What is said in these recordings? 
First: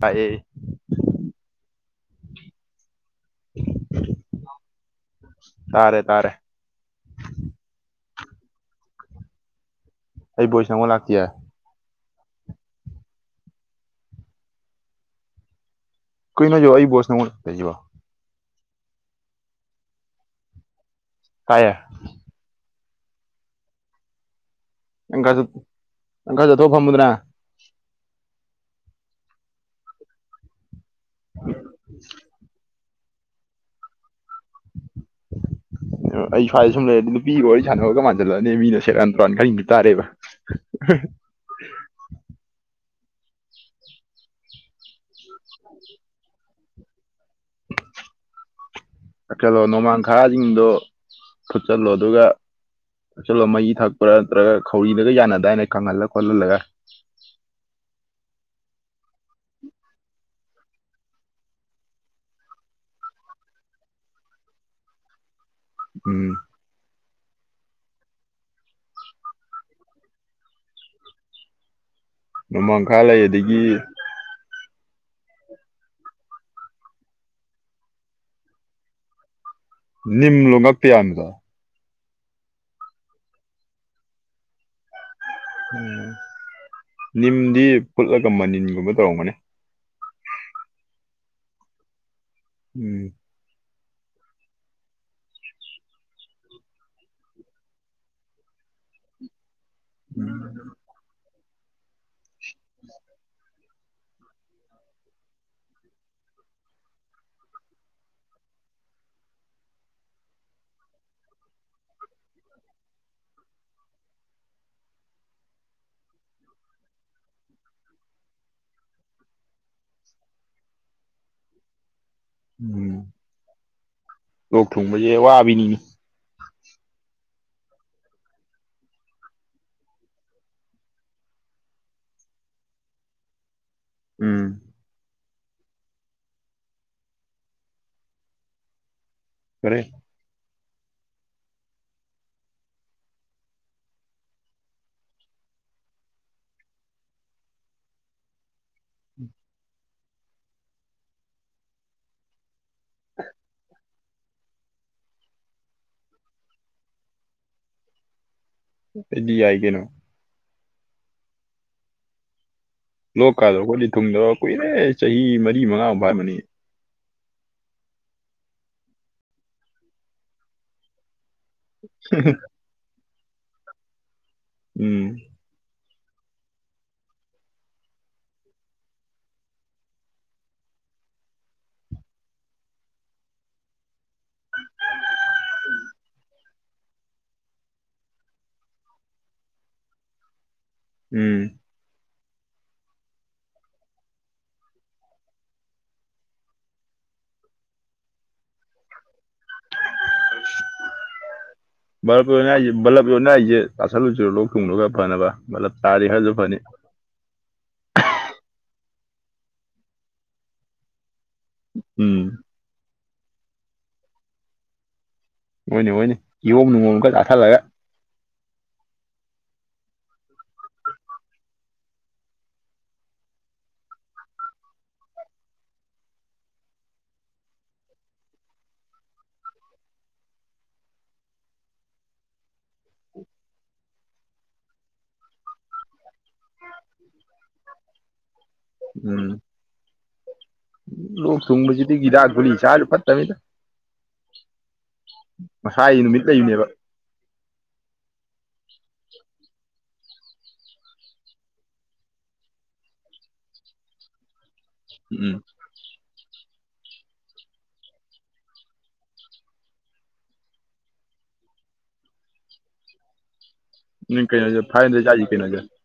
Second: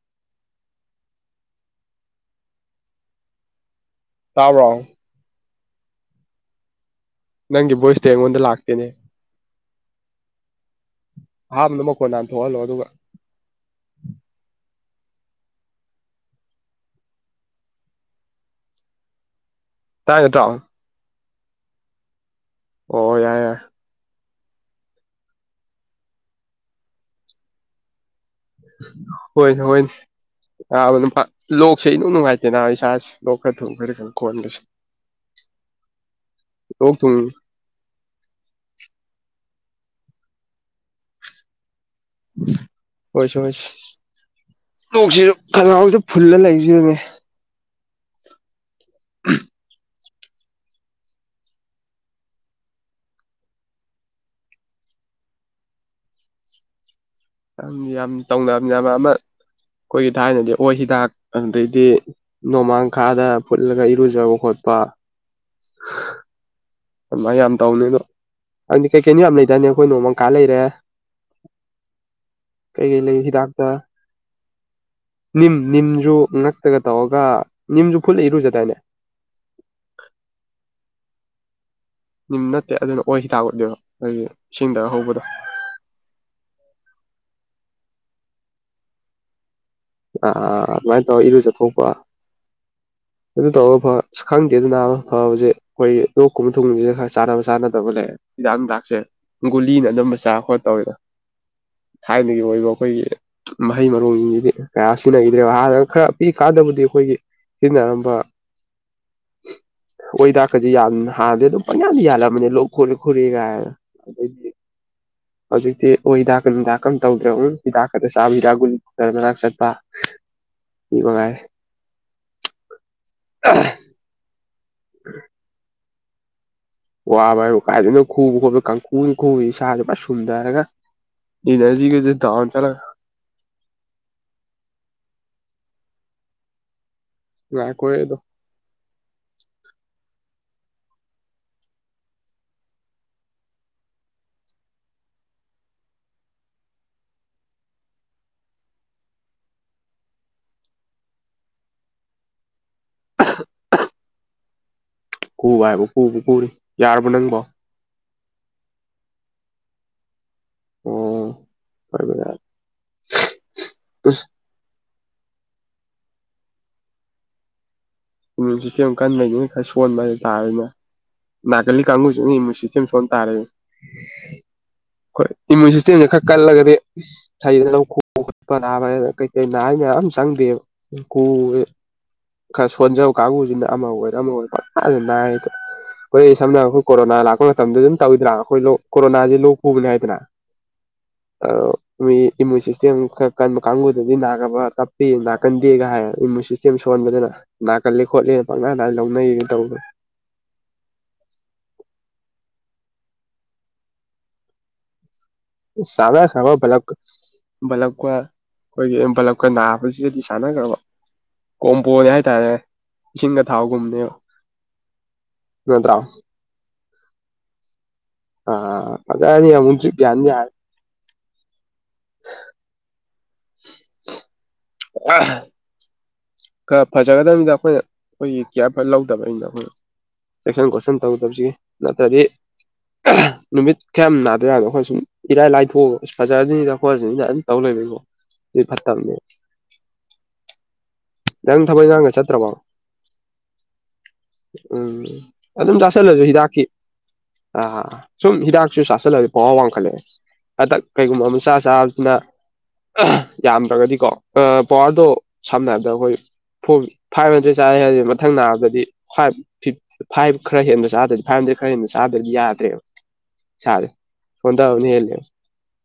ꯄꯥꯛꯑꯦ꯫ ꯇꯥꯕ꯭ꯔꯣ꯫ ꯇꯥꯔꯦ ꯇꯥꯔꯦ ꯅꯪꯒꯤ ꯕꯣꯏꯁꯇꯤ ꯑꯩꯉꯣꯟꯗ ꯂꯥꯛꯇꯦꯅꯦ ꯑꯩ ꯕꯣꯏꯁ ꯅꯪꯉꯣꯟ ꯂꯥꯛꯇꯤꯌꯦ ꯑꯍꯥꯟꯕꯗ ꯃꯈꯣꯟ ꯍꯥꯟ ꯊꯣꯛꯍꯜꯂꯣ ꯑꯗꯨꯒ ꯀꯩꯅꯣ ꯍꯥꯏꯖꯤꯕꯣ ꯑꯩ ꯕꯣꯏꯁ ꯅꯪꯉꯣꯟ ꯇꯣꯏꯖꯤꯕꯣ ꯇꯥꯏ ꯅꯠꯇ꯭ꯔꯣ ꯇꯥꯏꯌꯦ ꯑꯣ ꯌꯥꯏ ꯌꯥꯏ ꯅꯪ ꯈꯔꯆꯠ ꯅꯪ ꯈꯔ ꯆꯠꯊꯣꯛꯑ ꯐꯝꯃꯨꯗꯅꯥ ꯍꯣꯏꯅꯦ ꯍꯣꯏꯅꯦ ꯑꯥ ꯑꯗꯨꯝ ꯐꯠ ꯂꯣꯛꯁꯦ ꯏꯅꯨꯡ ꯅꯨꯡꯉꯥꯏꯇꯦꯅ ꯑꯩꯁꯦ ꯁꯥꯁꯦ ꯂꯣꯛ ꯈꯔ ꯈꯪꯗꯦ ꯈꯣꯟꯒꯥꯁꯦ ꯑꯣ ꯑꯩ ꯁ꯭ꯋꯥꯏꯗ ꯁꯨꯝ ꯂꯩꯔꯗꯤ ꯅꯨꯄꯤꯒ ꯋꯥꯔꯤ ꯁꯥꯟꯅꯕꯒ ꯃꯥꯟ ꯖꯜꯂꯛꯑꯅꯦ ꯃꯤꯅ ꯁꯦꯔꯥꯟ ꯇꯨꯔꯥꯟ ꯈꯟꯒꯤ ꯇꯥꯔꯦꯕ ꯍꯣꯏꯁꯦ ꯍꯣꯏꯁꯦ ꯂꯣꯛꯁꯤꯁꯨ ꯈꯒꯥꯎꯖꯤꯗ ꯐꯨꯜꯂ ꯂꯩꯖꯤꯅꯅꯦ ꯊꯛꯁꯜꯂꯣ ꯅꯣꯃꯥꯡꯈꯥꯁꯤꯡꯗꯣ ꯐꯨꯠꯆꯜꯂꯣ ꯑꯗꯨꯒ ꯊꯛꯆꯜꯂꯣ ꯃꯍꯤ ꯊꯛꯄ꯭ꯔꯥ ꯅꯠꯇ꯭ꯔꯒ ꯈꯧꯔꯤꯗꯒ ꯌꯥꯟꯅꯗꯥꯏꯅꯦ ꯈꯪꯍꯜꯂ ꯈꯣꯠꯍꯜꯂꯒ ꯌꯥꯝ ꯌꯥꯝ ꯇꯧꯅꯕꯅꯦ ꯑꯃ ꯑꯃ ꯑꯩꯈꯣꯏꯒꯤ ꯊꯥꯏꯅꯗꯤ ꯑꯣꯏ ꯍꯤꯗꯥꯛ ꯑꯗꯩꯗꯤ ꯅꯣꯡꯃꯥꯡꯈꯥꯗ ꯐꯨꯠꯂꯒ ꯏꯔꯨꯖꯕ ꯈꯣꯠꯄ ꯎꯝ ꯑꯗꯨꯃꯥꯏꯅ ꯌꯥꯝ ꯇꯧꯅꯤ ꯑꯗꯣ ꯑꯗꯨꯗꯤ ꯀꯩꯀꯩꯅꯣ ꯌꯥꯝ ꯂꯩꯗꯥꯏꯅꯦ ꯑꯩꯈꯣꯏ ꯅꯣꯡꯃꯪꯀꯥ ꯂꯩꯔꯦ ꯅꯣꯡꯃꯥꯡꯈꯥ ꯀꯩꯀꯩ ꯂꯩ ꯑꯗꯒꯤ ꯍꯤꯗꯥꯛꯇ ꯅꯤꯝ ꯅꯤꯝꯁꯨ ꯉꯛꯇꯒ ꯇꯧꯔꯒ ꯅꯤꯝꯁꯨ ꯐꯨꯠꯂ ꯏꯔꯨꯖꯗꯥꯏꯅꯦ ꯅꯤꯝꯂꯣꯉꯛꯄ ꯌꯥꯟꯕꯗꯣ ꯅꯤꯝ ꯅꯠꯇꯦ ꯑꯗꯨꯅ ꯑꯣꯏ ꯍꯤꯗꯥꯛ ꯑꯣꯏꯗꯣꯏꯕ ꯑꯩꯈꯣꯏꯒꯤ ꯏꯁꯤꯡꯗꯒ ꯍꯧꯕꯗꯣ ꯎꯝ ꯅꯤꯝꯗꯤ ꯐꯨꯠꯂꯒꯕ ꯃꯅꯤꯜꯒꯨꯝꯕ ꯇꯧꯔꯝꯒꯅꯤ ꯑꯥ ꯑꯥ ꯑꯥ ꯑꯥ ꯑꯗꯨꯃꯥꯏ ꯇꯧꯔ ꯏꯔꯨꯖꯊꯣꯛꯄ ꯎꯝ ꯑꯗꯨ ꯇꯧꯔ ꯐ ꯈꯪꯗꯦ ꯑꯗꯨ ꯅꯥꯕ ꯐꯕꯁꯦ ꯑꯩꯈꯣꯏ ꯂꯣꯛꯀꯨꯝꯕ ꯊꯨꯝꯕꯁꯤ ꯈꯔ ꯆꯥꯟꯅꯕ ꯆꯥꯟꯅꯗꯕ ꯂꯩ ꯍꯤꯗꯥꯛ ꯅꯨꯡꯗꯥꯛꯁꯦ ꯒꯨꯂꯤꯅ ꯑꯅꯝꯕ ꯆꯥ ꯈꯣꯠ ꯇꯧꯋꯤꯗꯥ ꯊꯥꯏꯅꯒꯤ ꯑꯣꯏꯕ ꯑꯩꯈꯣꯏꯒꯤ ꯃꯍꯩ ꯃꯔꯣꯡꯖꯤꯡꯁꯤꯗꯤ ꯀꯌꯥ ꯁꯤꯖꯤꯟꯅꯈꯤꯗ꯭ꯔꯦꯕ ꯍꯥꯟꯅ ꯈꯔ ꯄꯤꯛꯏ ꯀꯥꯟꯗꯕꯨꯗꯤ ꯑꯩꯈꯣꯏꯒꯤ ꯁꯤꯖꯤꯟꯅꯔꯝꯃꯤ ꯕ ꯑꯣꯏ ꯍꯤꯗꯥꯛꯀꯗꯤ ꯌꯥꯝ ꯍꯥꯟꯅꯗꯤ ꯑꯗꯨꯝ ꯄꯪꯌꯥꯟꯗ ꯌꯥꯟꯂꯝꯃꯅꯤ ꯂꯣꯛ ꯈꯨꯔꯤ ꯈꯨꯔꯤ ꯀꯥꯏꯅ ꯑꯗꯩꯗꯤ ꯍꯧꯖꯤꯛꯇꯤ ꯑꯣꯏ ꯍꯤꯗꯥꯛꯀ ꯅꯨꯡꯗꯥꯛꯀꯝ ꯇꯧꯗ꯭ꯔꯕ ꯑꯣꯡꯂꯤ ꯍꯤꯗꯥꯛ ꯈꯛꯇ ꯆꯥꯕ ꯍꯤꯗꯥꯛ ꯒꯨꯂꯤ ꯗꯣꯛꯇꯔ ꯃꯅꯥꯛ ꯆꯠꯄ ꯁꯤ ꯃꯉꯥꯏꯔꯦ ꯎꯝ [unintelligible] ꯂꯣꯛ ꯊꯨꯡꯕꯖꯦ ꯋꯥꯕꯤꯅꯤꯅꯦ ꯋꯥꯕ ꯍꯥꯏꯕꯨ ꯀꯥꯏꯗꯩꯅꯣ ꯈꯨꯕ ꯈꯣꯠꯄ ꯀꯪꯈꯨꯅꯦ ꯈꯨꯔꯤ ꯏꯁꯥꯒ ꯐꯅ ꯁꯨꯝꯊꯔꯒ ꯏꯅꯔꯖꯤꯒꯖꯦ ꯗꯥꯥꯎꯟ ꯆꯠꯂꯒ ꯎꯝ ꯉꯥꯏꯈꯣꯍꯦ ꯑꯗꯣ ꯀꯔꯤ [inaudible] [unintelligible] ꯌꯥꯔꯕ ꯅꯪꯕꯣ ꯗꯨꯗꯤ ꯌꯥꯏ ꯀꯩꯅꯣ ꯑꯣ [unintelligible] ꯂꯣꯛ ꯀꯥꯗꯣ ꯈꯣꯏꯗꯤ ꯑꯁ ꯊꯨꯡꯗꯕ ꯀꯨꯏꯔꯦ ꯆꯍꯤ ꯃꯔꯤ ꯃꯉꯥ ꯑꯃꯨꯛ ꯐꯥꯔꯝꯃꯅꯤ ꯎꯝ ꯁꯤꯁꯇꯦꯝ ꯀꯟꯕꯩꯅꯤꯅ ꯈꯔ ꯁꯣꯟꯕ ꯍꯥꯏꯇꯥꯥꯔꯦꯅꯦ ꯅꯥ ꯀꯜꯂꯤ ꯀꯥꯡꯒꯨꯁꯤꯅ ꯏꯃꯨꯟ ꯁꯤꯁꯝ ꯁꯣꯟꯇꯥꯔꯦꯅꯦ ꯎꯝ ꯍꯣꯏ ꯏꯃ꯭ꯌꯨꯟ ꯁꯤꯁꯇꯦꯝꯁꯦ ꯈꯔ ꯀꯜꯂꯒꯗꯤ [unintelligible] ꯀꯩꯀꯩ [unintelligible] ꯑꯃ ꯆꯪꯗꯦꯕ ꯈꯔ ꯁꯣꯟꯖꯕ ꯀꯥꯡꯕꯨꯁꯤꯅ ꯑꯃ ꯑꯣꯏꯔ ꯑꯃ ꯑꯣꯏꯔ ꯑꯗꯨ ꯅꯥꯏꯗ ꯍꯣꯏ ꯁꯝꯅ ꯑꯩꯈꯣꯏ ꯀꯣꯔꯣꯅꯥ ꯂꯥꯛꯄ ꯃꯇꯝꯗ ꯑꯗꯨꯝ ꯇꯧꯋꯤꯗꯅꯥ ꯑꯩꯈꯣꯏ ꯀꯣꯔꯣꯅꯥꯁ ꯂꯣꯛ ꯄꯨꯕꯅꯤ ꯍꯥꯏꯗꯅ ꯑ ꯎꯝ ꯃꯤ ꯏꯃꯨꯟ ꯁꯤꯁꯇꯦꯝ ꯈꯔ ꯀꯟꯕ ꯀꯥꯡꯕꯨꯗꯗꯤ ꯅꯥꯕ ꯇꯞꯄꯤ ꯅꯥꯀꯟꯗꯦꯒ ꯍꯥꯏꯔ ꯏꯃꯨꯟꯁꯇꯦꯝ ꯏꯆ ꯑꯃ ꯁꯣꯟꯕꯗꯅ ꯅꯥꯀꯜꯂꯤ ꯈꯣꯠꯂꯤꯅ ꯄꯪꯅꯥ ꯗꯥꯏꯅ ꯂꯧꯅꯩꯅ ꯇꯧꯕꯗꯅ [inaudible] ꯕꯂꯞ ꯂꯣꯟꯅ ꯍꯥꯏꯁ ꯕꯂꯞ ꯂꯣꯟꯅ ꯑꯩꯁꯦ ꯇꯥꯁꯜꯂꯨꯆꯔ ꯂꯣꯛ ꯊꯨꯡꯔꯒ ꯐꯅꯕ ꯕꯂꯞ [unintelligible] ꯆꯥꯔꯗꯤ ꯈꯔꯁꯨ ꯐꯅꯤ ꯄꯂꯞꯀ ꯑꯩꯈꯣꯏꯒꯤ ꯏꯟꯄꯂꯞꯀ ꯅꯥꯕꯁꯤꯒꯗꯤ ꯁꯥꯟꯅꯈ꯭ꯔꯕ ꯀꯣꯝꯕꯣꯅꯦ ꯎꯝ ꯍꯥꯏꯇꯥꯔꯦ ꯏꯁꯤꯡꯒ ꯊꯥꯎꯒꯨꯝꯅꯦꯕ ꯍꯣꯏꯅꯦ ꯍꯣꯏꯅꯦ ꯀꯤꯍꯣꯝ ꯅꯨꯡꯍꯣꯝ ꯈꯔ ꯆꯥꯁꯤꯜꯂꯒ ꯑ ꯐꯖꯔꯅꯤ ꯑꯃꯨꯛ ꯗꯔ꯭ꯤꯞ ꯌꯥꯟ ꯌꯥꯔꯅꯤ [unintelligible] [inaudible] [unintelligible] ꯈꯔ ꯐꯖꯒꯗꯕꯅꯤꯗ ꯑꯩꯈꯣꯏꯅ ꯑꯩꯈꯣꯏꯒꯤ ꯀꯤꯌꯥꯔ ꯐꯖ ꯂꯧꯗꯕꯅꯤꯗ ꯑꯩꯈꯣꯏ ꯆꯦꯛꯁꯟ ꯈꯣꯠꯁꯟ ꯇꯧꯒꯗꯕꯁꯤꯒꯤ ꯅꯠꯇ꯭ꯔꯗꯤ ꯅꯨꯃꯤꯠ ꯈꯌꯥꯝ ꯅꯥꯗ [unintelligible] ꯑꯩꯈꯣꯏ ꯁꯨꯝ ꯏꯔꯥꯏ ꯂꯥꯏꯊꯣꯛꯑꯒ ꯐꯖꯔꯁꯤꯅꯤꯗ ꯈꯣꯠꯁꯤꯗ ꯑꯗꯨꯝ ꯇꯧ ꯂꯩꯔꯕꯣ ꯑꯗꯨ ꯐꯠꯇꯕꯅꯦ ꯎꯝ ꯂꯣꯛ ꯅꯪ ꯊꯕꯛ ꯊꯨꯡꯕꯁꯤꯗꯤ ꯏꯪꯈꯥꯡꯒ ꯍꯤꯗꯥꯛ ꯆꯠꯇ꯭ꯔꯕꯣ ꯒꯨꯂꯤ ꯆꯥꯔꯁꯨ ꯐꯠꯇꯝꯅꯤꯗ ꯎꯝ ꯑꯗꯨꯝ ꯃꯁꯥꯒꯤ ꯅꯨꯃꯤꯠ ꯆꯥꯥꯁꯜꯂꯁꯨ ꯍꯤꯗꯥꯛꯀꯤ ꯂꯩꯕꯅꯦꯕ ꯑ ꯁꯨꯝ ꯍꯤꯗꯥꯛꯁꯨ ꯆꯥꯁꯤꯜꯂꯗꯤ ꯄꯋꯥꯔ ꯋꯥꯡꯈꯠꯂꯛꯑꯦ ꯍꯟꯗꯛ ꯀꯩꯒꯨꯝꯕ ꯑꯃꯆꯥ ꯆꯥꯕꯁꯤꯅ ꯌꯥꯝꯗ꯭ꯔꯒꯗꯤꯀꯣ ꯄꯋꯥꯔꯗꯣ ꯎꯝ ꯁꯝꯅ ꯗ ꯑꯩꯈꯣꯏ ꯐꯣꯔ ꯐꯥꯏꯚ ꯍꯟꯗ꯭ꯔꯦꯠ ꯆꯥꯔꯦ ꯍꯥꯏꯔꯦ ꯃꯊꯪ ꯅꯥꯕꯗꯗꯤ ꯐꯥꯏꯚ ꯐꯤ ꯐꯥꯏꯚ ꯈꯔ ꯍꯦꯟꯅ ꯆꯥꯗꯣꯏꯗꯤ ꯐꯥꯏꯚ ꯍꯟꯗ꯭ꯔꯦꯠ ꯈꯔ ꯍꯦꯟꯟꯅ ꯆꯥꯗꯣꯏꯗꯤ ꯌꯥꯗ꯭ꯔꯦꯕ ꯅꯪ ꯀꯩꯅꯣꯁꯦ ꯐꯥꯏꯚ [unintelligible] [unintelligible]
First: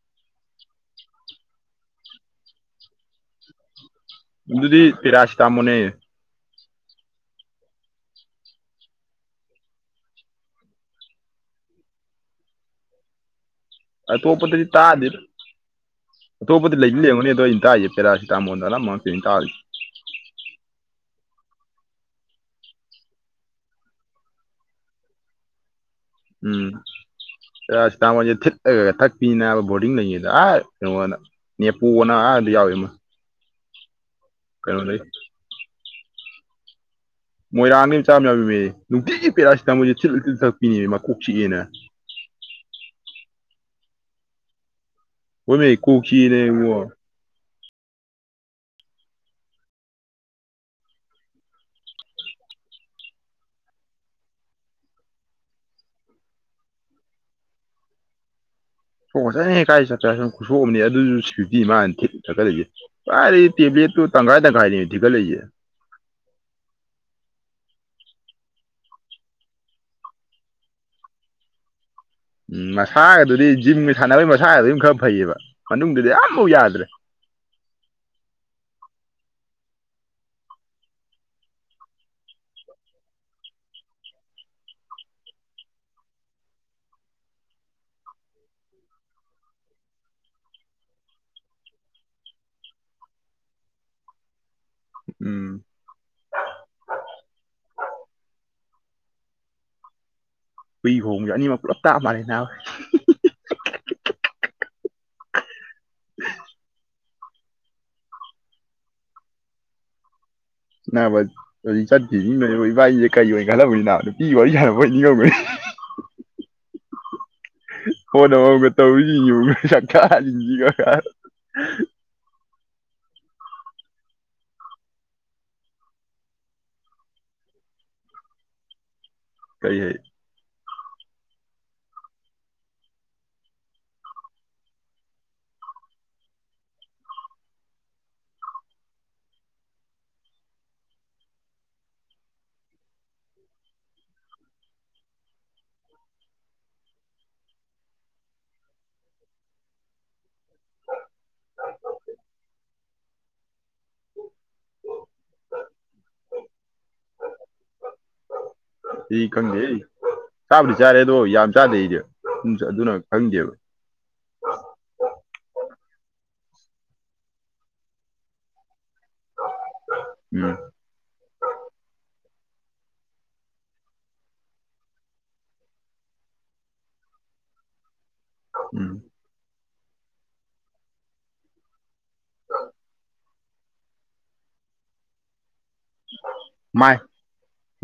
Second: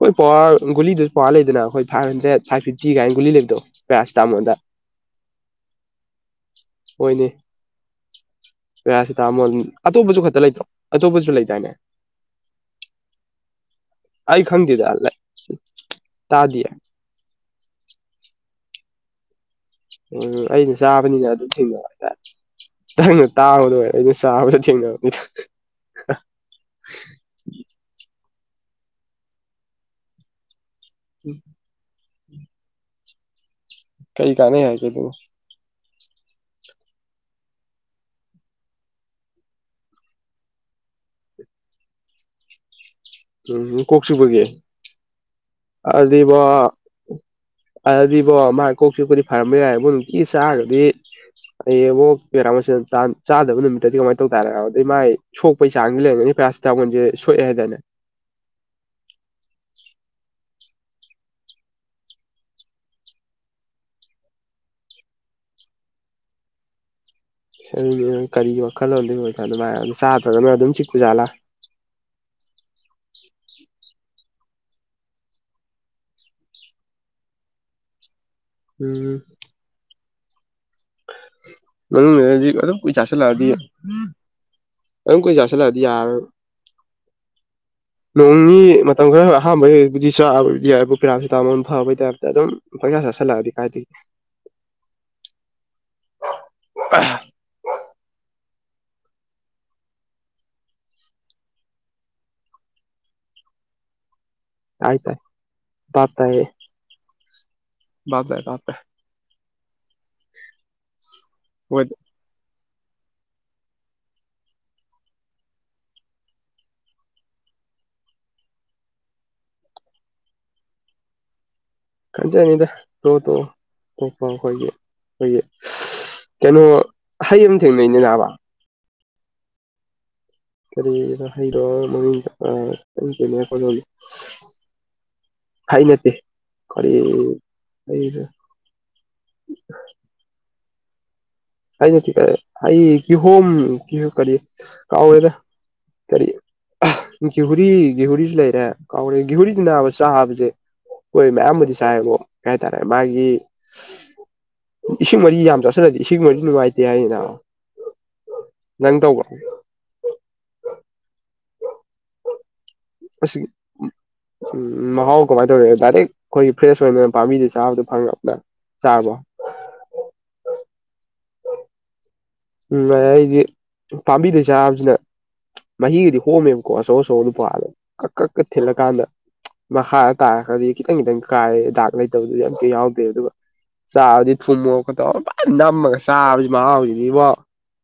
ꯍꯣꯏ ꯄꯋꯥꯔ ꯒꯨꯂꯤꯗꯨꯁꯨ ꯄꯋꯥꯔ ꯂꯩꯗꯅ ꯍꯣꯏ ꯐꯥꯏꯚ ꯍꯟꯗ꯭ꯔꯦꯠ ꯐꯥꯏꯚ ꯐꯤꯞꯇꯤ ꯀꯥꯏꯅ ꯒꯨꯂꯤ ꯂꯩꯕꯗꯣ ꯄꯦꯔꯥꯁꯤꯇꯥꯃꯣꯜꯗ ꯑꯗꯨꯗꯤ ꯄꯤꯔꯥꯥꯁꯤꯇꯥꯃꯣꯟꯅꯦ ꯍꯣꯏꯅꯦ ꯄꯦꯔꯥꯁꯤꯇꯥꯃꯣꯜ ꯑꯇꯣꯞꯄꯁꯨ ꯈꯛꯇ ꯂꯩꯇꯣ ꯑꯇꯣꯞꯄꯁꯨ ꯂꯩꯗꯥꯏꯅꯦ ꯑꯩ ꯑꯇꯣꯞꯄꯗꯗꯤ ꯈꯪꯗꯦꯗ ꯇꯥꯗꯦꯕ ꯇꯥꯗꯤꯌꯦ ꯑꯇꯣꯞꯄꯗꯤ ꯂꯩꯗꯤ ꯌꯦꯡꯉꯨꯅꯤ ꯑꯗꯣ ꯑꯩꯅ ꯇꯥꯛꯌꯦꯕ ꯄꯦꯔꯥꯁꯤꯇꯥꯃꯣꯟꯅ ꯑꯅꯝꯕ [unintelligible] ꯑꯩꯅ ꯇꯥꯔꯤꯁꯦ ꯎꯝ ꯑꯩꯅ ꯆꯥꯕꯅꯤꯅ ꯑꯗꯨꯝ ꯊꯦꯡꯅꯕ ꯍꯥꯏꯇꯥꯔꯦ ꯅꯪꯅ ꯇꯥꯕ ꯑꯣꯏꯔꯦ ꯑꯩꯅ ꯆꯥꯕꯗ ꯊꯦꯡꯅꯕꯅꯤꯗ ꯎꯝ ꯄꯦꯔꯥ ꯁꯤꯇꯥꯃꯣꯟꯁꯦ ꯊꯤꯠꯂꯒ ꯊꯛꯄꯤꯅꯦ ꯅꯕꯥ ꯕꯣꯔꯗꯤꯡ ꯂꯩꯔꯤꯉꯩꯗ ꯑꯥ ꯀꯩꯅꯣꯗ ꯅꯦꯄꯣꯅ ꯑꯗꯥ ꯌꯥꯎꯔꯤ ꯑꯥ ꯀꯩ ꯀꯥꯟꯅꯩ ꯍꯥꯢꯒꯦ ꯑꯗꯨꯕꯨ ꯃꯣꯏꯔꯥꯡꯒꯤ ꯃꯆꯥ ꯑꯃ ꯌꯥꯎꯔꯤꯃꯦ ꯅꯨꯡꯇꯤꯒꯤ ꯄꯦꯔꯥꯁꯤꯇꯥꯃꯣꯟꯁꯦ ꯊꯤꯜꯂ ꯊꯤꯜꯂ ꯊꯛꯄꯤꯅꯤ ꯃꯀꯣꯛ ꯆꯤꯛꯑꯦꯅ ꯎꯝ ꯀꯣꯛ ꯆꯤꯛꯄꯒꯤ ꯍꯣꯏꯃꯤ ꯀꯣꯛ ꯑꯗꯨꯗꯤ ꯢꯕꯣ ꯆꯤꯛꯑꯦꯅꯦꯕꯣ ꯑꯗꯨꯗꯤ ꯢꯕꯣ ꯃꯥ ꯀꯣꯛ ꯆꯤꯛꯄꯗꯤ ꯐꯔꯝꯕ ꯌꯥꯏꯕꯣ ꯅꯨꯡꯇꯤ ꯆꯥꯒ꯭ꯔꯗꯤ ꯐꯩꯌꯦꯕꯣ ꯄꯦꯔꯥꯁꯤꯇꯥꯃꯣꯟ ꯆꯥꯗꯕ ꯆꯥꯗꯕ ꯅꯨꯃꯤꯠꯇꯗꯤ ꯀꯃꯥꯏꯅ ꯇꯧ ꯇꯥꯔꯦ ꯑꯗꯩ ꯃꯥꯥꯏ ꯁꯣꯛꯄꯩ ꯆꯥꯡꯗꯤ ꯂꯩꯔꯝꯒꯅꯤ ꯄꯦꯔꯥꯁꯤꯇꯥꯃꯣꯟꯁꯦ ꯁꯣꯛꯑꯦ ꯍꯥꯏꯗꯥꯢꯅꯦ ꯁꯣꯛꯈ꯭ꯔꯖꯠꯅꯤ ꯀꯥꯏ [unintelligible] ꯈꯨꯠꯁꯣꯛ ꯑꯃꯅꯤ ꯑꯗꯨꯁꯨ ꯁꯨꯇꯤ ꯃꯥꯅ ꯊꯤꯜꯂ ꯊꯥꯒꯠꯂꯤꯁꯤ ꯀꯥꯢꯗꯩ ꯇꯦꯕ꯭ꯂꯦꯠꯇꯨ ꯇꯪꯈꯥꯏ ꯇꯪꯈꯥꯏꯅꯤ ꯊꯤꯒꯠꯂꯛꯢꯁꯤ ꯑꯗꯨꯗꯤ ꯀꯔꯤ ꯋꯥꯜꯂꯣꯟꯗ ꯑꯣꯏꯖꯠꯅꯣ ꯆꯥꯗ꯭ꯔꯒꯅ ꯑꯗꯨꯝ ꯆꯤꯛꯄꯖꯠꯂ ꯎꯝ ꯃꯁꯥꯒꯗꯨꯗꯤ ꯖꯤꯝꯒ ꯁꯥꯟꯅꯕꯒꯤ ꯃꯁꯥꯒ ꯑꯗꯨꯝ ꯈꯔ ꯐꯩꯑꯦꯕ ꯃꯅꯨꯡꯗꯨꯗꯤ ꯑꯝꯐꯥꯎ ꯌꯥꯗ꯭ꯔꯦ ꯎꯝ ꯃꯅꯨꯡꯗꯗꯤ ꯑꯗꯨꯝ ꯀꯨꯢꯅ ꯆꯥꯁꯤꯜꯂꯛꯑꯗꯤ ꯑꯗꯨꯝ ꯀꯨꯢꯅ ꯆꯥꯁꯤꯜꯂꯛꯑꯗꯤ ꯌꯥꯔꯔꯣꯢꯕ ꯅꯣꯡ ꯅꯤꯅꯤ ꯃꯇꯝ ꯈꯔ ꯑꯍꯥꯟꯕꯩꯕꯨꯗꯤ ꯆꯥꯕꯕꯨꯗꯤ ꯌꯥꯏꯕꯨ ꯄꯦꯔꯥꯁꯤꯇꯥꯃꯣꯟ ꯐꯥꯕꯩ ꯇꯥꯏꯞꯇ ꯑꯗꯨꯝ ꯄꯪꯆꯥ ꯆꯥꯁꯤꯜꯂꯛꯑꯗꯤ ꯀꯥꯢꯗꯩ ꯎꯝ ꯑ [unintelligible] ꯍꯨꯏ ꯈꯣꯡꯕꯁꯦ ꯑꯅꯤꯃꯛ ꯄꯨꯂꯞ ꯇꯥ ꯃꯥꯜꯂꯦ ꯅꯕꯥ ꯍꯥꯏ ꯇꯥꯏ [unintelligible] ꯞꯦ ꯞ [unintelligible] ꯅꯕꯥ ꯍꯧꯖꯤꯛ ꯆꯠ [unintelligible] ꯏꯕꯥꯅꯤꯁꯦ ꯀꯔꯤ ꯑꯣꯏꯅ ꯈꯜꯂꯝꯒꯅꯤ ꯅꯨꯄꯤꯒ ꯋꯥꯔꯤ ꯁꯅꯕꯣꯏ ꯅꯤꯡꯉꯝꯒꯅꯤ ꯐꯣꯟ ꯑꯃꯝ ꯃꯝꯒ ꯇꯧꯔꯤꯁꯦ ꯌꯦꯡꯉꯨꯅꯦ ꯁꯥꯛꯇꯥꯁꯤꯡꯁꯤꯒꯦ ꯀꯥꯢꯅ ꯈꯪꯖꯅꯤꯗ ꯇꯣꯛꯑꯣ ꯇꯣꯛꯑꯣ ꯑꯇꯣꯞꯄ ꯑꯩꯈꯣꯏꯒꯤ ꯑꯩꯈꯣꯏꯒꯤ ꯀꯩꯅꯣ ꯍꯩ ꯑꯃ ꯊꯦꯡꯅꯩꯅꯦ ꯅꯕꯥ ꯀꯔꯤ ꯍꯩ ꯀꯔꯤꯕ ꯍꯩꯗꯣ ꯑꯥ ꯈꯪꯗꯦꯅꯦ [unintelligible] ꯍꯩ ꯏꯠꯇꯦ ꯀꯔꯤ ꯍꯩꯔꯥ ꯎ [inaudible] ꯑꯩ [unintelligible] [unintelligible] ꯑꯩ ꯀꯤꯍꯣꯝ ꯀꯤꯍ ꯀꯔꯤ ꯀꯥꯎꯔꯦꯗ ꯀꯔꯤ ꯒꯤꯍꯨꯔꯤ ꯒꯤꯍꯣꯔꯤꯁꯨ ꯂꯩꯔꯦ ꯀꯥꯎꯔꯦ ꯒꯤꯍꯨꯔꯤꯁꯤ ꯅꯥꯕ ꯆꯥꯕꯁꯦ ꯍꯣꯏ ꯃꯌꯥꯝꯕꯨꯗꯤ ꯆꯥꯏꯕꯣ ꯀꯩ ꯍꯥꯏꯇꯥꯔꯦ ꯃꯥꯒꯤ ꯏꯁꯤꯡ ꯃꯔꯤ ꯌꯥꯝ ꯆꯠꯁꯤꯜꯂꯗꯤ ꯏꯁꯤꯡ ꯃꯔꯤ ꯅꯨꯡꯉꯥꯏꯇꯦ ꯍꯥꯏꯗ ꯑꯗꯨꯗꯤ ꯈꯪꯗꯦꯍꯦ ꯑꯩ ꯆꯥꯕꯨꯗꯤ ꯆꯥꯔꯦ ꯑꯗꯣ ꯌꯥꯝ ꯆꯥꯗꯦ ꯑꯩꯗꯤ ꯑꯗꯨꯅ ꯑꯁ ꯈꯪꯗꯦꯕ ꯎꯝ ꯃꯍꯥꯎ ꯀꯃꯥꯏꯅ ꯇꯧꯋꯤ ꯗꯥꯏꯔꯦꯛ ꯑꯩꯈꯣꯏꯒꯤ ꯐ꯭ꯔꯦꯁ ꯑꯣꯏꯅ ꯄꯥꯝꯕꯤꯗꯒꯤ ꯆꯥꯕꯗꯨ ꯐꯪꯉꯥꯛꯕ꯭ꯔꯥ ꯆꯥꯕꯗꯣ ꯎꯝ ꯎꯝ ꯑꯩꯗꯤ ꯄꯥꯝꯕꯤꯗꯩ ꯆꯥꯕꯁꯤꯅ ꯃꯍꯤꯒꯗꯤ ꯍꯣꯝꯃꯦꯕꯀꯣ ꯑꯆꯧ ꯑꯆꯧꯕꯗꯨ ꯄꯜꯂꯒ ꯀꯛ ꯀꯛ ꯀꯛ ꯎꯝ ꯊꯤꯜꯂꯀꯥꯟꯗ ꯃꯈꯥꯗ ꯇꯥꯔꯒꯗꯤ ꯈꯤꯇꯪ ꯈꯤꯇꯪ ꯀꯥꯏ ꯗꯥꯛ ꯂꯩꯇꯕꯗꯨꯗꯤ ꯑꯝꯇ ꯌꯥꯎꯗꯦ ꯑꯗꯨꯒ ꯆꯥꯕꯗꯤ ꯊꯨꯝ ꯃꯣꯔꯣꯛꯒ ꯇꯧꯔꯒ ꯐꯟ ꯅꯝꯃꯒ ꯆꯥꯕꯁꯤ ꯃꯥꯏ ꯃꯍꯥꯎꯁꯤꯗꯤꯕꯣ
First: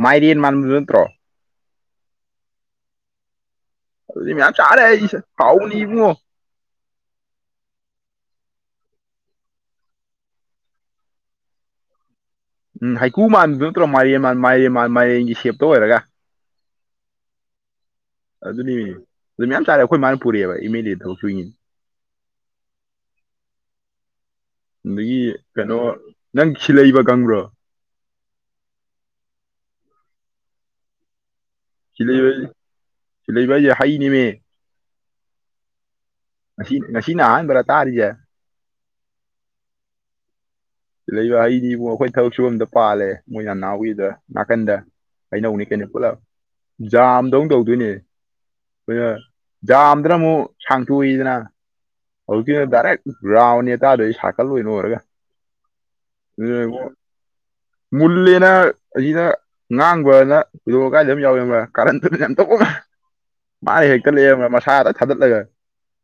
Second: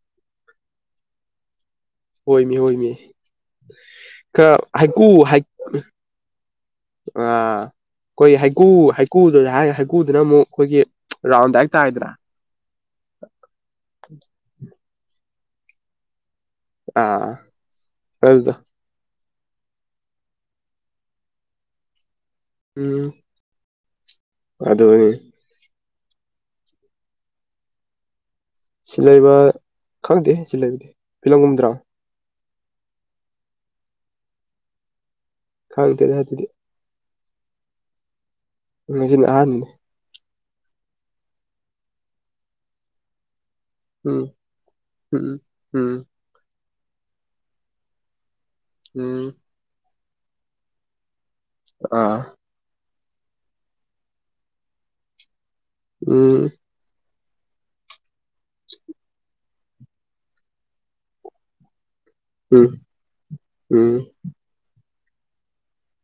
ꯃꯥꯏꯔꯦꯟ ꯃꯥꯟꯕꯗꯨ ꯅꯠꯇ꯭ꯔꯣ ꯍꯣꯏ ꯃꯤ ꯍꯣꯏ ꯃꯤ ꯑꯗꯨ ꯃꯌꯥꯝ ꯆꯥꯔꯦ ꯍꯥꯎꯕꯅꯤꯕꯨ ꯑ ꯑꯩꯈꯣꯏꯒꯤ ꯍꯩꯀꯨ ꯍꯩꯀꯨꯗꯨ ꯍꯥꯏꯔꯒ ꯍꯩꯀꯨꯗꯨꯅ ꯑꯃꯨꯛ ꯑꯩꯈꯣꯏꯒꯤ ꯔꯥꯎꯟꯗꯥꯏ ꯇꯥꯏꯗꯅꯥ ꯎꯝ ꯍꯩꯀꯨ ꯃꯥꯟꯕꯗꯨ ꯅꯠꯇ꯭ꯔꯣ ꯃꯥꯏꯔꯦꯟ ꯃꯥꯟ ꯃꯥꯏꯔꯦꯟ ꯃꯥꯟ ꯃꯥꯏꯔꯦꯟꯒꯤ ꯁꯦꯞꯇ ꯑꯣꯏꯔꯒ ꯑꯥ ꯑꯗꯨꯗꯣ ꯑꯗꯨꯅꯤꯅꯦ ꯑꯗꯨ ꯃꯌꯥꯝ ꯇꯥꯔꯦ ꯑꯩꯈꯣꯏ ꯃꯥꯅ ꯄꯨꯔꯛꯑꯦꯕ ꯑꯦꯝ ꯑꯦꯜ ꯑꯦꯗ ꯊꯕꯛ ꯁꯨꯏꯉꯤꯅꯤ ꯎꯝ ꯑꯗꯨꯅꯤ ꯑꯗꯒꯤ ꯀꯩꯅꯣ ꯅꯪ ꯁꯤꯜꯂꯩꯕ ꯈꯪꯕ꯭ꯔꯣ ꯁꯤꯜꯂꯩꯕ ꯈꯪꯗꯦ ꯁꯤꯂꯩꯕꯗꯤ ꯐꯤꯂꯝꯒꯨꯝꯕꯗꯨꯔꯣ ꯁꯤꯂꯩꯕ ꯁꯤꯂꯩꯕꯁꯦ ꯍꯩꯅꯦꯃꯦ ꯈꯪꯗꯦ ꯑꯗꯨꯗꯤ ꯉ ꯉꯁꯤꯅ ꯑꯍꯥꯟꯕꯔ ꯇꯥꯔꯤꯁꯦ ꯉꯁꯤꯅ ꯑꯍꯥꯟꯕꯅꯤ ꯁꯤꯂꯩꯕ ꯍꯩꯅꯤ ꯕꯨ ꯑꯩꯈꯣꯏ ꯊꯕꯛ ꯁꯨꯕꯝꯗ ꯄꯥꯜꯂꯦ ꯃꯣꯏ ꯅꯅꯥꯎꯒꯤ ꯑꯗꯨꯗ ꯎꯝ ꯅꯥꯀꯟꯗ ꯎꯝ ꯍꯩꯅꯧꯅꯤ ꯀꯩꯅꯣ ꯎꯝ ꯄꯨꯂꯞ ꯖꯥꯝꯗꯧ ꯇꯧꯗꯣꯏꯅꯦ ꯎꯝ ꯈ ꯎꯝ ꯖꯥꯝꯗꯨꯅ ꯑꯃꯨꯛ ꯁꯥꯡꯇꯣꯛꯏꯗꯅ ꯑ ꯍꯧꯖꯤꯛꯀꯤꯅ ꯗꯥꯏꯔꯦꯛ ꯔꯥꯎꯟꯅꯤ ꯇꯥꯗꯣꯏꯁꯦ ꯁꯥꯔꯀꯜ ꯑꯣꯏꯅ ꯑꯣꯏꯔꯒ ꯎꯝ ꯃꯨꯜꯂꯦꯅ ꯑꯁꯤꯗ ꯉꯥꯡꯕꯅ ꯎꯝ [unintelligible] ꯃꯥꯥꯏ ꯎꯝ ꯍꯦꯛꯀꯠꯂꯛꯑꯦꯕ ꯃꯁꯥꯗ ꯊꯥꯒꯠꯂꯒ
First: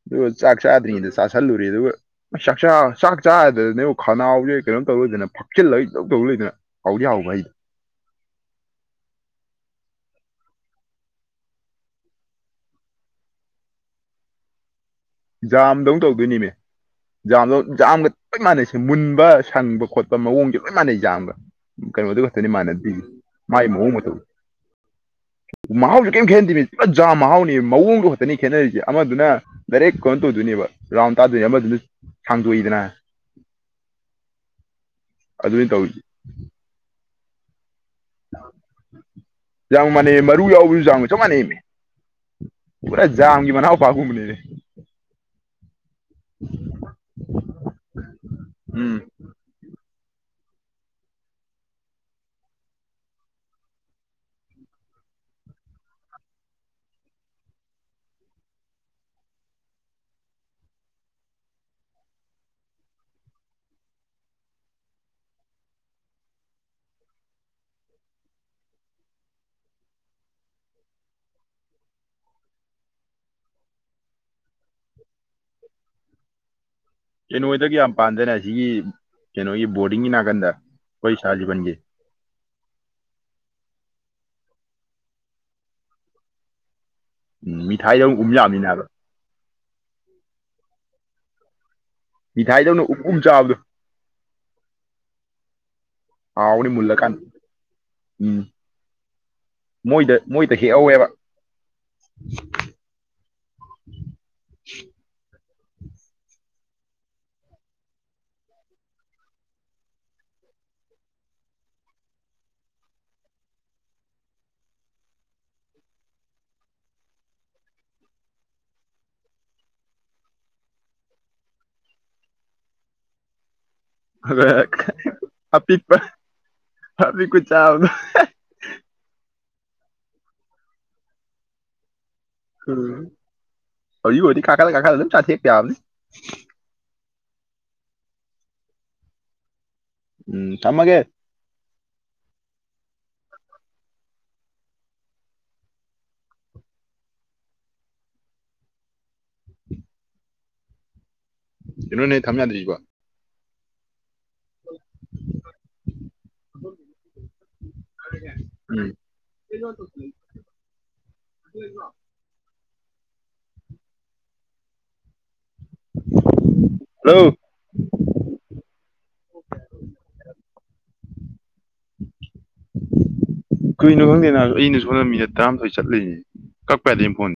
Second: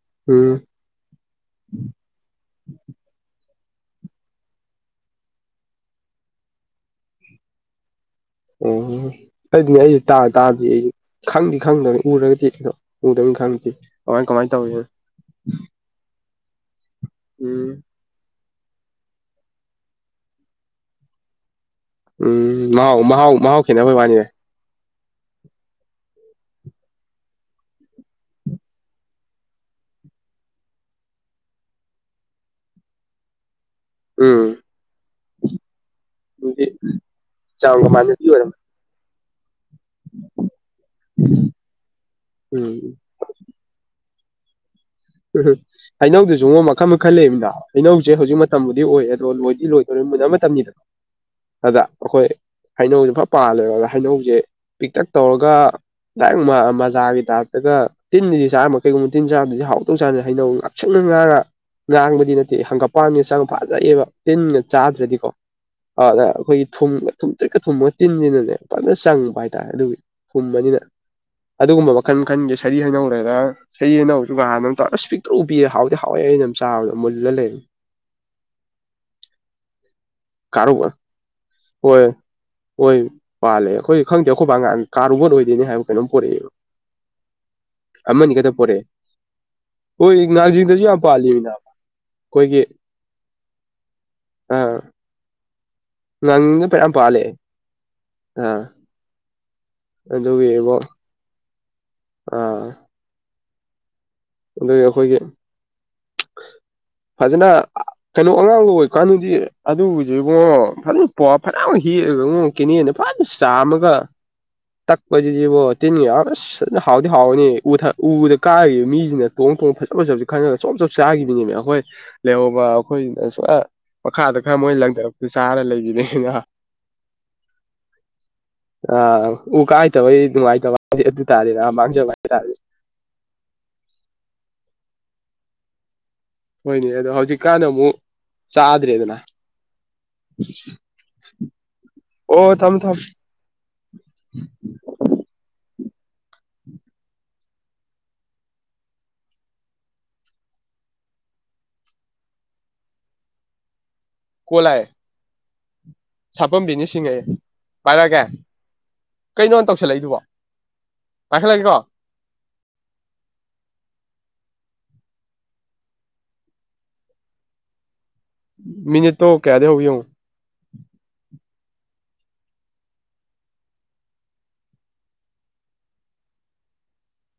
ꯑꯗꯨ ꯎꯝ ꯆꯥꯛ ꯆꯥꯗ꯭ꯔꯤꯉꯩꯗ ꯑꯗꯨꯝ ꯆꯥꯁꯜꯂꯨꯔꯤ ꯑꯗꯨꯒ ꯆꯥꯛꯆꯥ ꯆꯥꯛ ꯆꯥꯗꯗꯤ ꯑꯃꯨꯛ ꯈꯅꯥꯎꯁꯦ ꯀꯩꯅꯣꯝ ꯇꯧꯗꯣꯏ ꯐꯛꯆꯤꯜꯂ ꯀꯩꯅꯣꯝ ꯏꯇꯧ ꯇꯧꯔ ꯂꯩꯗꯅ ꯍꯥꯎꯗꯤ ꯍꯥꯎꯕ ꯍꯩ ꯑꯣ ꯑꯩꯗꯤ ꯑꯩ ꯇꯥ ꯇꯥꯗ꯭ꯔꯤ ꯑꯩ ꯈꯪꯗꯤ ꯈꯪꯗꯕꯅꯤ ꯎꯔꯒꯗꯤ ꯎꯗꯝꯅꯤ ꯈꯪꯗꯤ ꯀꯃꯥꯏ ꯀꯃꯥꯏꯅ ꯇꯧꯋꯤꯅꯣ ꯖꯥꯝꯗꯧ ꯇꯧꯗꯣꯏꯅꯤꯃꯦ ꯖꯥꯝꯗꯧ ꯎꯝ ꯖꯥꯝꯒ ꯂꯣꯏ ꯃꯥꯟꯅꯩꯁꯦ ꯃꯨꯟꯕ ꯁꯪꯕ ꯈꯣꯠꯄ ꯃꯑꯣꯡꯁꯦ ꯂꯣꯏ ꯃꯥꯟꯅꯩ ꯌꯥꯝꯕ ꯀꯩꯅꯣꯗꯨ ꯈꯛꯇꯅꯤ ꯎꯝ ꯃꯥꯟꯅꯗꯤ ꯃꯍꯥꯎ ꯃꯍꯥꯎ ꯃꯍꯥꯎ ꯃꯥꯒꯤ ꯃꯑꯣꯡ ꯈꯦꯠꯅꯕꯩ ꯃꯇꯧ ꯋꯥꯅꯤꯅꯦ ꯃꯍꯥꯎꯁꯨ ꯀꯩꯝ ꯈꯦꯠꯅꯗꯕꯤꯅꯤ ꯄꯨꯔ ꯖꯥꯝ ꯃꯍꯥꯎꯅꯤ ꯃꯑꯣꯡꯗꯣ ꯈꯛꯇꯅꯤ ꯈꯦꯠꯅꯔꯤꯁꯦ ꯑꯃꯗꯨꯅ ꯗꯥꯏꯔꯦꯛ ꯀꯣꯟ ꯇꯧꯗꯣꯏꯅꯦꯕ ꯔꯥꯎꯟ ꯇꯥꯗꯣꯏꯅꯦ ꯑꯃꯗꯨꯅ ꯁꯥꯡꯗꯣꯛꯏꯗꯅ ꯎꯝ ꯑꯗꯨꯅꯤ ꯇꯧꯔꯤꯁꯦ ꯆꯥꯎꯕ ꯃꯥꯟꯅꯗꯨꯏ ꯑꯣꯏꯔꯝ ꯌꯥꯝ ꯃꯥꯟꯅꯩ ꯃꯔꯨ ꯌꯥꯎꯕꯁꯨ ꯖꯥꯝ ꯆꯞ ꯃꯥꯟꯅꯩꯃꯦ ꯎꯝ ꯄꯨꯔꯥ ꯖꯥꯝꯒꯤ ꯃꯅꯥꯎꯄꯥꯒꯨꯝꯕꯅꯦ ꯎ ꯍꯩꯅꯧꯗꯨꯁꯨꯨꯉꯣ ꯃꯈꯜ ꯃꯈꯜ ꯂꯩꯗꯅ ꯍꯩꯅꯧꯁꯦ ꯍꯧꯖꯤꯛ ꯃꯇꯝꯕꯨꯗꯤ ꯎꯝ ꯑꯣꯏ ꯑꯗꯣ ꯂꯣꯏꯗꯤ ꯂꯣꯏꯗꯣꯏ ꯃꯨꯟꯅꯕ ꯃꯇꯝꯅꯤꯗꯅ ꯑꯗ ꯑꯩꯈꯣꯏ ꯍꯩꯅꯧꯁꯦ ꯐ ꯄꯥꯜꯂꯦꯕ ꯑꯗ ꯍꯩꯅꯧꯁꯦ ꯄꯤꯛꯇꯛ ꯇꯧꯔꯒ ꯂ ꯃꯖꯥꯒꯤ ꯇꯥꯏꯞꯇꯒ ꯇꯤꯟꯕꯨꯗꯤ ꯆꯥꯔꯝꯃꯦ ꯀꯩꯒꯨꯝꯕ ꯇꯤꯟ ꯆꯥꯔꯝꯗꯗꯤ ꯍꯥꯎ ꯇꯧꯖꯥꯅꯦ ꯍꯥꯏꯅꯧ ꯉꯥꯛꯁꯡꯒ ꯉꯥꯡꯉ ꯉꯥꯡꯕꯗꯤ ꯅꯠꯇꯦ ꯍꯪꯒꯄꯥꯟꯒ ꯆꯪ ꯐꯖꯩꯑꯕ ꯇꯤꯟꯅ ꯆꯥꯗ꯭ꯔꯗꯤꯀꯣ ꯑꯗ ꯑꯩꯈꯣꯏꯒꯤ ꯊꯨꯝꯒ ꯊꯨꯝ ꯇ꯭ꯔꯤꯠꯀ ꯊꯨꯝꯒ ꯇꯤꯟꯁꯤꯅꯅꯦ ꯐꯖ ꯆꯪꯕ ꯍꯥꯏꯇꯥꯔꯦ ꯑꯗꯨꯒꯤ ꯊꯨꯝꯕꯅꯤꯅ ꯑꯗꯨꯒꯨꯝꯕ ꯃꯈꯜ ꯃꯈꯟꯒꯤ ꯁꯔꯤ ꯍꯩꯅꯧꯔꯦꯔ ꯁꯔꯤ ꯑꯅꯧꯁꯨ ꯍꯥꯟꯅ ꯏꯁ ꯄꯤꯛꯇ꯭ꯔꯨ ꯄꯤꯛꯑ ꯍꯥꯎꯗꯤ ꯍꯥꯎꯋꯦ ꯑꯩꯩꯅ ꯆꯥꯕ ꯃꯣꯏ ꯀꯩꯅꯣꯗꯒꯤ ꯌꯥꯝ ꯄꯥꯟꯗꯅ ꯑꯁꯤꯒꯤ ꯀꯩꯅꯣꯒꯤ ꯕꯣꯔꯗꯤꯡꯒꯤ ꯅꯥ ꯀꯔꯣ ꯀ ꯍꯣꯏ ꯍꯣꯏ ꯄꯥꯜꯂꯦ ꯑꯩꯈꯣꯏꯗꯤ ꯈꯪꯗꯦ ꯑꯩꯈꯣꯏꯕꯥ ꯉꯍꯥꯟ ꯀꯥ [unintelligible] ꯍꯥꯏꯕ꯭ꯔ ꯀꯩꯅꯣꯝ ꯄꯨꯔꯛꯑꯦꯕ ꯎꯝ ꯃꯤꯊꯥꯏꯗꯧ ꯎꯝ ꯑꯃꯅꯤ ꯈꯛꯇ ꯌꯥꯝꯃꯤꯅꯦ ꯍꯥꯏꯕ ꯄꯣꯔꯛꯑꯦ ꯍꯣꯏ ꯉꯥꯡꯖꯤꯡꯗꯁꯨ ꯌꯥꯝ ꯄꯥꯜꯂꯦꯃꯤ ꯅꯥꯕ ꯃꯤꯊꯥꯏꯗꯧꯅ ꯎꯝ ꯎꯝ ꯆꯥꯕꯗꯣ ꯑꯥ ꯉꯪꯗꯨ ꯍꯥꯎꯕꯅꯤ ꯐꯅꯌꯥꯝ ꯃꯨꯜꯂꯀꯥꯟ ꯄꯥꯜꯂꯦ ꯎꯝ ꯑꯥ ꯃꯣꯏꯗ ꯑꯗꯨꯒꯤ ꯃꯣꯏꯗ ꯏꯕꯣ ꯍꯦꯛꯍꯧꯋꯦꯕ ꯑꯥ ꯑꯗꯨꯏ ꯑꯈꯣꯏꯒꯤ ꯐꯖꯅ ꯀꯩꯅꯣ ꯑꯉꯥꯡꯒ ꯑꯣꯏꯀꯥꯟꯗꯗꯤ ꯑꯗꯨꯕꯨꯖꯦ ꯏꯕꯨꯡꯉꯣ ꯐꯖꯅ ꯄꯥ ꯐꯅꯌꯥꯝꯒ ꯍꯦꯛꯑꯦꯒ ꯉꯣ ꯀꯦꯅꯦꯟꯗ [unintelligible] ꯆꯥꯝꯃꯒ ꯇꯛꯄꯁꯤꯗꯤꯕꯣ ꯇꯤꯟꯒ ꯌꯥꯎ ꯑꯁ ꯐꯖꯅ ꯍꯥꯎꯗꯤ ꯍꯥꯎꯕꯅꯤ ꯎ ꯊꯥꯡ ꯎꯗꯥ ꯀꯥꯈꯤꯕ ꯃꯤ ꯁꯤꯅ ꯇꯣꯡ ꯇꯣꯡ ꯐꯖ ꯐꯖꯕꯁꯤ ꯈꯜꯂꯒ ꯆꯣꯞ ꯆꯣꯞ ꯆꯥꯒꯤꯕꯤꯅꯦꯃꯤ ꯑꯈꯣꯏ ꯂꯩꯍꯧꯕ ꯑꯈꯣꯏꯅ [unintelligible] ꯃꯈꯥꯗ ꯈꯔ ꯑꯗꯨꯒ ꯃꯣꯏ ꯂꯪꯊꯔꯛꯄꯗꯣ ꯆꯥꯔ ꯂꯩ ꯑꯄꯤꯛꯄ [unintelligible] ꯑꯄꯤꯛꯄ ꯆꯥꯕꯗꯣ ꯑꯥ ꯎ ꯀꯥ ꯍꯩꯇꯕꯩ ꯅꯨꯡꯉꯥꯏꯇꯕ ꯍꯥꯏꯗꯤ ꯑꯗꯨ ꯇꯥꯔꯦ ꯅꯥ ꯃꯥꯡꯖꯕ ꯍꯥꯏꯇꯥꯔꯦ ꯎꯝ ꯍꯧꯖꯤꯛ ꯑꯣꯏꯔꯗꯤ ꯀꯥꯈꯠꯂ ꯀꯥꯈꯠꯂ ꯂꯣꯏꯝ ꯆꯥꯊꯦꯛꯄ ꯌꯥꯕꯅꯤ ꯍꯣꯏꯅꯦ ꯑꯗꯣ ꯍꯧꯖꯤꯛꯀꯥꯟ ꯑꯃꯨꯛ ꯆꯥꯗ꯭ꯔꯦꯗꯅ ꯎꯝ ꯊꯝꯃꯒꯦ ꯑꯣ ꯊꯝꯃꯨ ꯊꯝꯃꯨ ꯀꯩꯅꯣꯅꯦ ꯊꯝ ꯌꯥꯗ꯭ꯔꯤꯁꯤꯕꯣ ꯀꯣꯜ ꯂꯥꯛꯑꯦ ꯁꯥꯄꯝ ꯕꯤꯅꯤꯁ ꯁꯤꯡꯑꯌꯦ ꯄꯥꯏꯔꯒꯦ ꯎꯝ ꯀꯩꯅꯣ ꯇꯧꯁꯜꯂꯛꯏꯗꯨꯕꯣ ꯄꯥꯏꯈꯠꯂꯒꯦꯀꯣ ꯍꯜꯂꯣ ꯃꯤꯅꯤꯠꯇꯣ ꯀꯌꯥꯗꯩ ꯍꯧꯒꯦ ꯌꯦꯡꯉꯨ ꯀꯩꯒꯤꯅꯣ ꯈꯪꯗꯦ ꯅꯥꯕ ꯑꯩꯅ ꯁꯣꯝꯗ ꯃꯤꯅꯠ ꯇꯔꯥꯃꯥꯊꯣꯏ ꯆꯠꯂꯩꯔꯦ ꯀꯛꯄ ꯌꯥꯗꯩ ꯐꯣꯟ